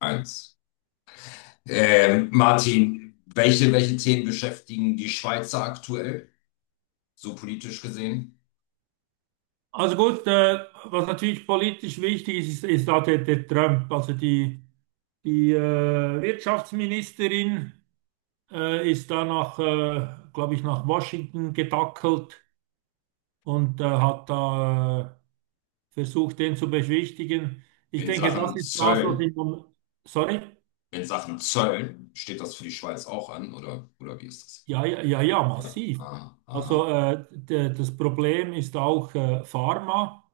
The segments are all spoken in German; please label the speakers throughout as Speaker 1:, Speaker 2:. Speaker 1: Eins. Martin, welche Themen beschäftigen die Schweizer aktuell, so politisch gesehen?
Speaker 2: Also gut, was natürlich politisch wichtig ist, ist da der Trump. Also die Wirtschaftsministerin ist da glaube ich, nach Washington gedackelt und hat da versucht, den zu beschwichtigen. Ich
Speaker 1: In
Speaker 2: denke, das
Speaker 1: Sachen
Speaker 2: ist das, was
Speaker 1: Zöllen,
Speaker 2: ich... Sorry?
Speaker 1: in Sachen Zöllen, steht das für die Schweiz auch an, oder wie ist das?
Speaker 2: Ja, ja, ja, ja,
Speaker 1: Ja.
Speaker 2: massiv.
Speaker 1: Aha,
Speaker 2: Also
Speaker 1: aha.
Speaker 2: äh, der, das Problem ist auch Pharma.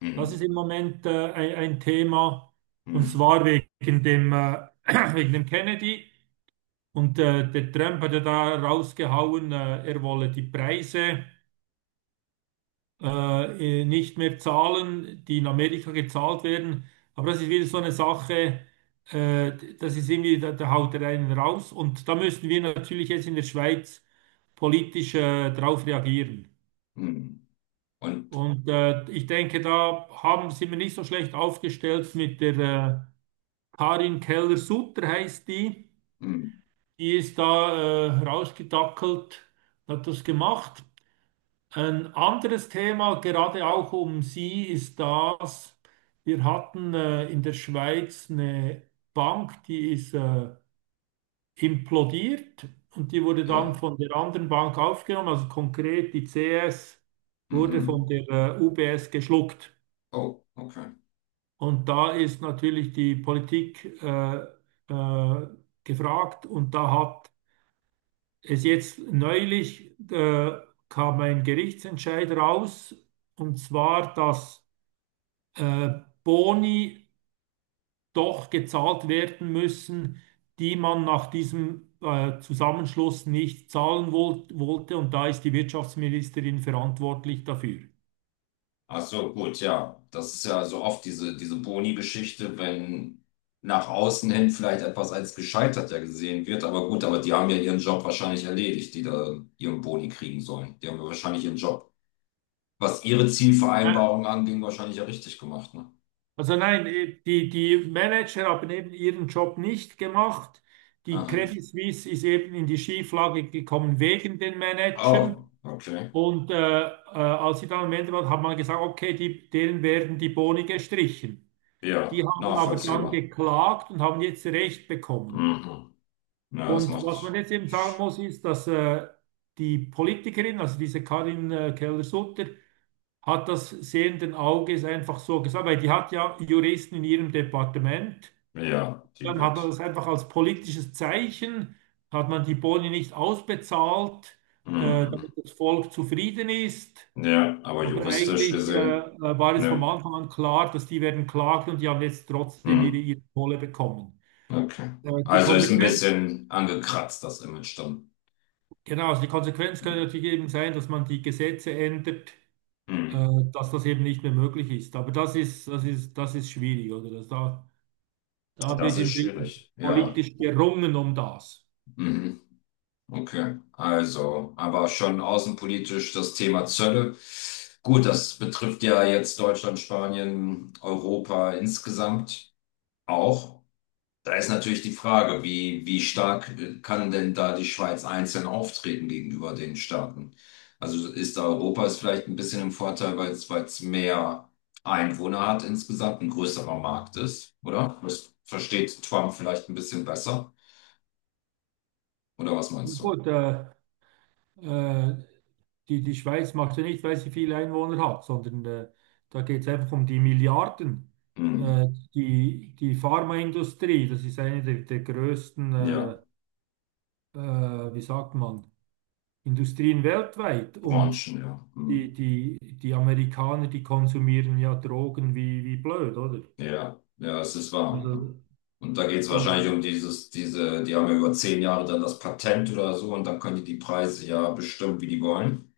Speaker 1: Hm,
Speaker 2: Das ist im Moment ein Thema, und
Speaker 1: hm,
Speaker 2: zwar wegen dem wegen dem Kennedy. Und der Trump hat ja da rausgehauen, er wolle die Preise nicht mehr zahlen, die in Amerika gezahlt werden. Aber das ist wieder so eine Sache, äh, das ist irgendwie, da haut er einen raus. Und da müssen wir natürlich jetzt in der Schweiz politisch darauf reagieren.
Speaker 1: hm. Und,
Speaker 2: Und ich denke, sind wir nicht so schlecht aufgestellt mit der... Äh, Karin Keller-Sutter heißt die.
Speaker 1: hm,
Speaker 2: Die ist da rausgedackelt, hat das gemacht. Ein anderes Thema, gerade auch um sie, ist das, wir hatten in der Schweiz eine Bank, die ist implodiert und die wurde dann
Speaker 1: ja.
Speaker 2: von der anderen Bank aufgenommen, also konkret die CS wurde
Speaker 1: Mhm.
Speaker 2: von der UBS geschluckt.
Speaker 1: Oh, okay.
Speaker 2: Und da ist natürlich die Politik äh, gefragt, und da hat es jetzt neulich kam ein Gerichtsentscheid raus, und zwar, dass äh, Boni doch gezahlt werden müssen, die man nach diesem Zusammenschluss nicht zahlen wollte. Und da ist die Wirtschaftsministerin verantwortlich dafür.
Speaker 1: Ach so, gut, ja. Das ist ja so oft diese Boni-Geschichte, wenn nach außen hin vielleicht etwas als gescheitert ja gesehen wird. Aber gut, aber die haben ja ihren Job wahrscheinlich erledigt, die da ihren Boni kriegen sollen. Die haben ja wahrscheinlich ihren Job, was ihre
Speaker 2: Äh,
Speaker 1: Zielvereinbarung anging, wahrscheinlich ja richtig gemacht, ne?
Speaker 2: Also nein, die Manager haben eben ihren Job nicht gemacht. Die
Speaker 1: Aha.
Speaker 2: Credit Suisse ist eben in die Schieflage gekommen wegen den
Speaker 1: Oh,
Speaker 2: Managern.
Speaker 1: okay.
Speaker 2: Und als sie dann am Ende waren, hat man gesagt, okay, die, denen werden die Boni gestrichen.
Speaker 1: Ja,
Speaker 2: Die haben aber dann
Speaker 1: nachvollziehbar.
Speaker 2: geklagt und haben jetzt Recht bekommen.
Speaker 1: Mhm. Ja, das
Speaker 2: Und was man
Speaker 1: macht,
Speaker 2: jetzt eben sagen muss, ist, dass die Politikerin, also diese Karin Keller-Sutter, hat das sehenden Auges einfach so gesagt, weil die hat ja Juristen in ihrem Departement.
Speaker 1: ja, die
Speaker 2: Dann hat man
Speaker 1: wird.
Speaker 2: das einfach als politisches Zeichen, hat man die Boni nicht ausbezahlt,
Speaker 1: Mhm.
Speaker 2: damit das Volk zufrieden ist.
Speaker 1: Ja, aber
Speaker 2: Aber
Speaker 1: juristisch
Speaker 2: eigentlich
Speaker 1: gesehen,
Speaker 2: war es vom
Speaker 1: ne.
Speaker 2: Anfang an klar, dass die werden klagen und die haben jetzt trotzdem
Speaker 1: Mhm.
Speaker 2: ihre Kohle bekommen.
Speaker 1: Okay.
Speaker 2: Äh, die
Speaker 1: Also ist ein
Speaker 2: Konsequenz,
Speaker 1: bisschen angekratzt, das Image dann.
Speaker 2: genau, also die Konsequenz könnte natürlich eben sein, dass man die Gesetze ändert, äh,
Speaker 1: Hm.
Speaker 2: dass das eben nicht mehr möglich ist. Aber das ist, das ist, das ist schwierig, oder? Da
Speaker 1: Das
Speaker 2: wird
Speaker 1: ist
Speaker 2: im Prinzip
Speaker 1: schwierig. Ja.
Speaker 2: politisch gerungen um das.
Speaker 1: Mhm. Okay. Also, aber schon außenpolitisch das Thema Zölle. Gut, das betrifft ja jetzt Deutschland, Spanien, Europa insgesamt auch. Da ist natürlich die Frage, wie stark kann denn da die Schweiz einzeln auftreten gegenüber den Staaten? Also ist da Europa ist vielleicht ein bisschen im Vorteil, weil es mehr Einwohner hat insgesamt, ein größerer Markt ist, oder? Das versteht Trump vielleicht ein bisschen besser, oder was
Speaker 2: Ja,
Speaker 1: meinst du?
Speaker 2: gut, äh, die, die Schweiz macht ja nicht, weil sie viele Einwohner hat, sondern da geht es einfach um die Milliarden.
Speaker 1: Hm.
Speaker 2: Äh, die Pharmaindustrie, das ist eine der größten,
Speaker 1: Ja,
Speaker 2: wie sagt man, Industrien weltweit. Und
Speaker 1: Branchen, ja. Hm.
Speaker 2: die Amerikaner, die konsumieren ja Drogen wie blöd, oder?
Speaker 1: Ja, ja, es ist wahr, ja.
Speaker 2: Also,
Speaker 1: Und da geht es wahrscheinlich
Speaker 2: ähm,
Speaker 1: um diese, die haben ja über 10 Jahre dann das Patent oder so und dann können die die Preise ja bestimmen, wie die wollen.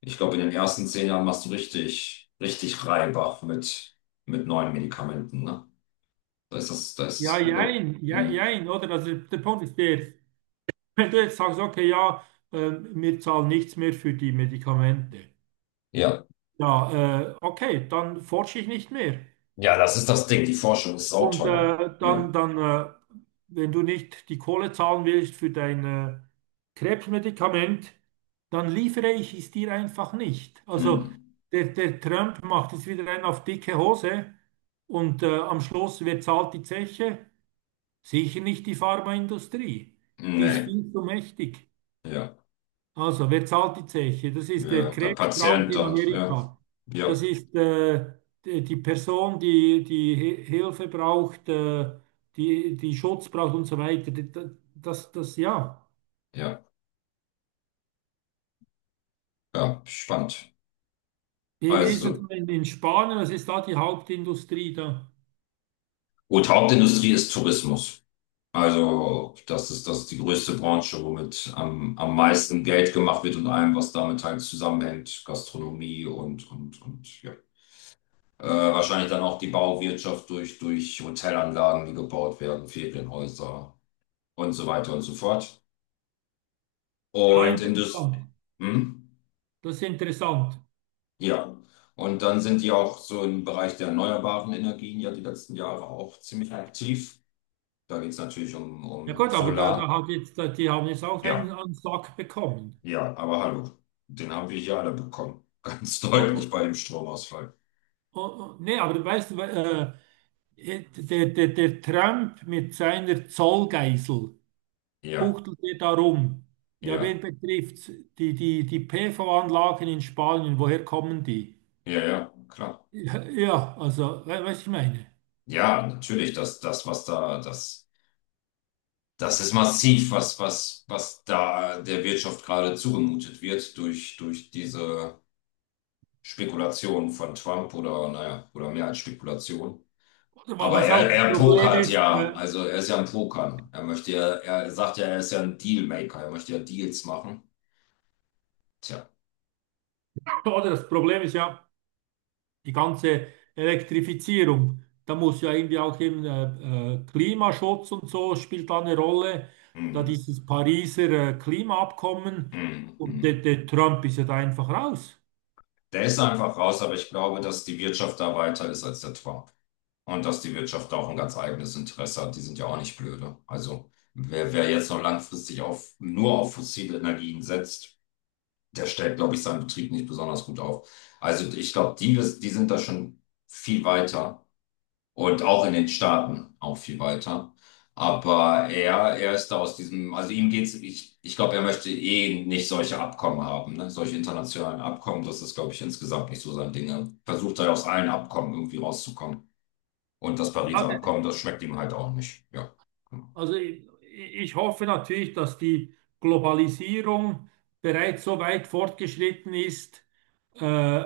Speaker 1: Ich glaube, in den ersten 10 Jahren machst du richtig, richtig Reibach mit neuen Medikamenten, ne? Da ist das Glück.
Speaker 2: ja,
Speaker 1: In,
Speaker 2: jein, oder? Also der Punkt ist der, wenn du jetzt sagst, okay, ja, wir zahlen nichts mehr für die Medikamente.
Speaker 1: ja.
Speaker 2: Ja, okay, dann forsche ich nicht mehr.
Speaker 1: Ja, das ist das Ding. Die Forschung ist
Speaker 2: Und
Speaker 1: sauteuer. Ja.
Speaker 2: dann, dann wenn du nicht die Kohle zahlen willst für dein Krebsmedikament, dann liefere ich es dir einfach nicht.
Speaker 1: Hm.
Speaker 2: Also der Trump macht jetzt wieder einen auf dicke Hose und am Schluss, wer zahlt die Zeche? Sicher nicht die Pharmaindustrie. Die ist
Speaker 1: Nee.
Speaker 2: viel zu mächtig.
Speaker 1: Ja.
Speaker 2: Also, wer zahlt die Zeche? Das ist der
Speaker 1: Ja. Der Patient
Speaker 2: Krebskranke in
Speaker 1: dann. Ja.
Speaker 2: Amerika.
Speaker 1: Ja.
Speaker 2: Das ist die Person, die Hilfe braucht, die Schutz braucht und so weiter. Ja.
Speaker 1: Ja. Ja. Spannend.
Speaker 2: Wie ist es
Speaker 1: Also,
Speaker 2: in Spanien? Was ist da die Hauptindustrie da?
Speaker 1: gut, Hauptindustrie ist Tourismus. Also, das ist die größte Branche, womit am meisten Geld gemacht wird und allem, was damit halt zusammenhängt. Gastronomie und, ja. Wahrscheinlich dann auch die Bauwirtschaft durch Hotelanlagen, die gebaut werden, Ferienhäuser und so weiter und so fort.
Speaker 2: Ah,
Speaker 1: Und Indust
Speaker 2: interessant.
Speaker 1: hm?
Speaker 2: Das ist interessant.
Speaker 1: Ja. Und dann sind die auch so im Bereich der erneuerbaren Energien ja die letzten Jahre auch ziemlich aktiv. Da geht es natürlich um,
Speaker 2: Ja
Speaker 1: um
Speaker 2: gut, aber da, da
Speaker 1: Solar.
Speaker 2: hat jetzt, da, die haben jetzt auch
Speaker 1: Ja,
Speaker 2: einen Sack bekommen.
Speaker 1: ja, aber hallo, den haben wir hier alle bekommen. Ganz
Speaker 2: Oh,
Speaker 1: deutlich
Speaker 2: oh,
Speaker 1: bei dem Stromausfall.
Speaker 2: oh, oh. Nee, aber weißt du, der Trump mit seiner Zollgeisel
Speaker 1: Ja,
Speaker 2: buchtelt er darum. Ja, wen
Speaker 1: ja,
Speaker 2: betrifft's? Die PV-Anlagen in Spanien, woher kommen die?
Speaker 1: ja, ja, klar.
Speaker 2: Ja, ja, also, weißt du, ich meine.
Speaker 1: Ja, natürlich, das. Das ist massiv, was da der Wirtschaft gerade zugemutet wird durch diese Spekulation von Trump oder, naja, oder mehr als Spekulation.
Speaker 2: Oder
Speaker 1: Aber
Speaker 2: was auch
Speaker 1: er,
Speaker 2: das
Speaker 1: er
Speaker 2: Problem
Speaker 1: pokert
Speaker 2: ist,
Speaker 1: ja, also er ist ja ein Pokern. Er möchte ja, er sagt ja, er ist ja ein Dealmaker, er möchte ja Deals machen. Tja,
Speaker 2: oder das Problem ist ja die ganze Elektrifizierung. Da muss ja irgendwie auch eben, Klimaschutz und so spielt da eine Rolle. Da
Speaker 1: mhm.
Speaker 2: dieses Pariser Klimaabkommen,
Speaker 1: Mhm.
Speaker 2: und
Speaker 1: Mhm.
Speaker 2: der Trump ist ja da einfach raus.
Speaker 1: Der ist einfach raus, aber ich glaube, dass die Wirtschaft da weiter ist als der Trump. Und dass die Wirtschaft da auch ein ganz eigenes Interesse hat, die sind ja auch nicht blöde. Also wer jetzt noch langfristig nur auf fossile Energien setzt, der stellt, glaube ich, seinen Betrieb nicht besonders gut auf. Also ich glaube, die sind da schon viel weiter und auch in den Staaten auch viel weiter. Aber er ist da aus diesem, also ihm geht's, ich glaube, er möchte eh nicht solche Abkommen haben, ne? Solche internationalen Abkommen, das ist, glaube ich, insgesamt nicht so sein Ding. Er versucht halt aus allen Abkommen irgendwie rauszukommen. Und das
Speaker 2: Ja,
Speaker 1: Pariser Abkommen,
Speaker 2: de-
Speaker 1: das schmeckt ihm halt auch nicht. Ja.
Speaker 2: also ich hoffe natürlich, dass die Globalisierung bereits so weit fortgeschritten ist, äh,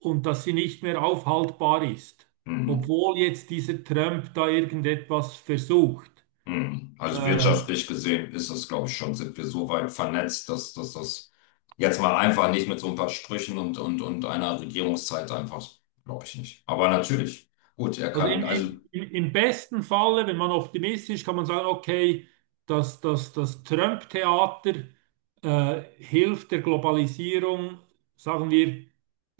Speaker 2: und dass sie nicht mehr aufhaltbar ist,
Speaker 1: Hm.
Speaker 2: obwohl jetzt dieser Trump da irgendetwas versucht.
Speaker 1: Hm. Also
Speaker 2: Äh,
Speaker 1: wirtschaftlich gesehen ist das, glaube ich, schon, sind wir so weit vernetzt, dass das jetzt mal einfach nicht mit so ein paar Sprüchen und, und einer Regierungszeit einfach, glaube ich nicht. Aber natürlich, gut, er
Speaker 2: Also
Speaker 1: kann,
Speaker 2: im,
Speaker 1: also
Speaker 2: im, im im besten Falle, wenn man optimistisch, kann man sagen, okay, das Trump-Theater hilft der Globalisierung, sagen wir,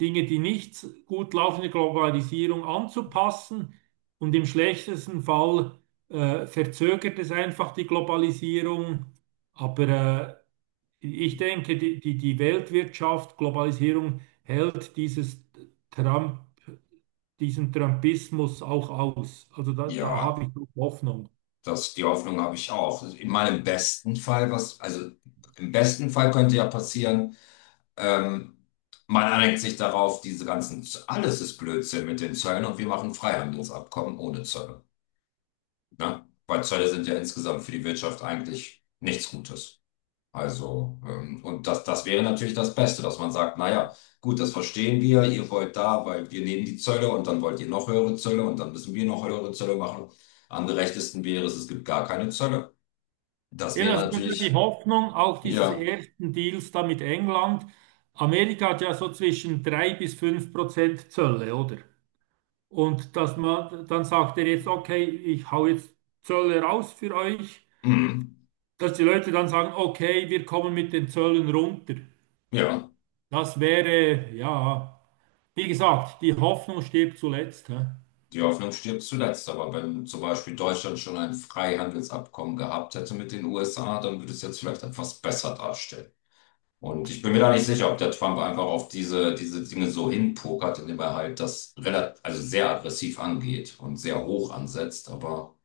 Speaker 2: Dinge, die nicht gut laufen, der Globalisierung anzupassen. Und im schlechtesten Fall verzögert es einfach die Globalisierung. Aber ich denke, die Weltwirtschaft, Globalisierung hält dieses Trump diesen Trumpismus auch aus. Also da, da habe
Speaker 1: ja,
Speaker 2: ich doch Hoffnung.
Speaker 1: die Hoffnung habe ich auch. In meinem besten Fall, was, also im besten Fall könnte ja passieren, Ähm, man einigt sich darauf, diese ganzen, alles ist Blödsinn mit den Zöllen und wir machen Freihandelsabkommen ohne Zölle. Ne? Weil Zölle sind ja insgesamt für die Wirtschaft eigentlich nichts Gutes. Also, und das wäre natürlich das Beste, dass man sagt, naja, gut, das verstehen wir, ihr wollt da, weil wir nehmen die Zölle und dann wollt ihr noch höhere Zölle und dann müssen wir noch höhere Zölle machen. Am gerechtesten wäre es, es gibt gar keine Zölle. Das
Speaker 2: Eben,
Speaker 1: wäre
Speaker 2: also das war die
Speaker 1: natürlich,
Speaker 2: Hoffnung auch dieses
Speaker 1: ja,
Speaker 2: ersten Deals da mit England. Amerika hat ja so zwischen 3 bis 5% Zölle, oder? Und dass man, dann sagt er jetzt, okay, ich hau jetzt Zölle raus für euch,
Speaker 1: mm,
Speaker 2: dass die Leute dann sagen, okay, wir kommen mit den Zöllen runter.
Speaker 1: ja.
Speaker 2: Das wäre, ja, wie gesagt, die Hoffnung stirbt zuletzt. Hä?
Speaker 1: Die Hoffnung stirbt zuletzt, aber wenn zum Beispiel Deutschland schon ein Freihandelsabkommen gehabt hätte mit den USA, dann würde es jetzt vielleicht etwas besser darstellen. Und ich bin mir da nicht sicher, ob der Trump einfach auf diese Dinge so hinpokert, indem er halt das relativ, also sehr aggressiv angeht und sehr hoch ansetzt. Aber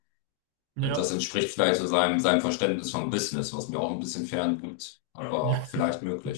Speaker 1: das
Speaker 2: Ja,
Speaker 1: entspricht vielleicht so seinem Verständnis von Business, was mir auch ein bisschen fern gibt, ja. Aber
Speaker 2: ja.
Speaker 1: vielleicht möglich.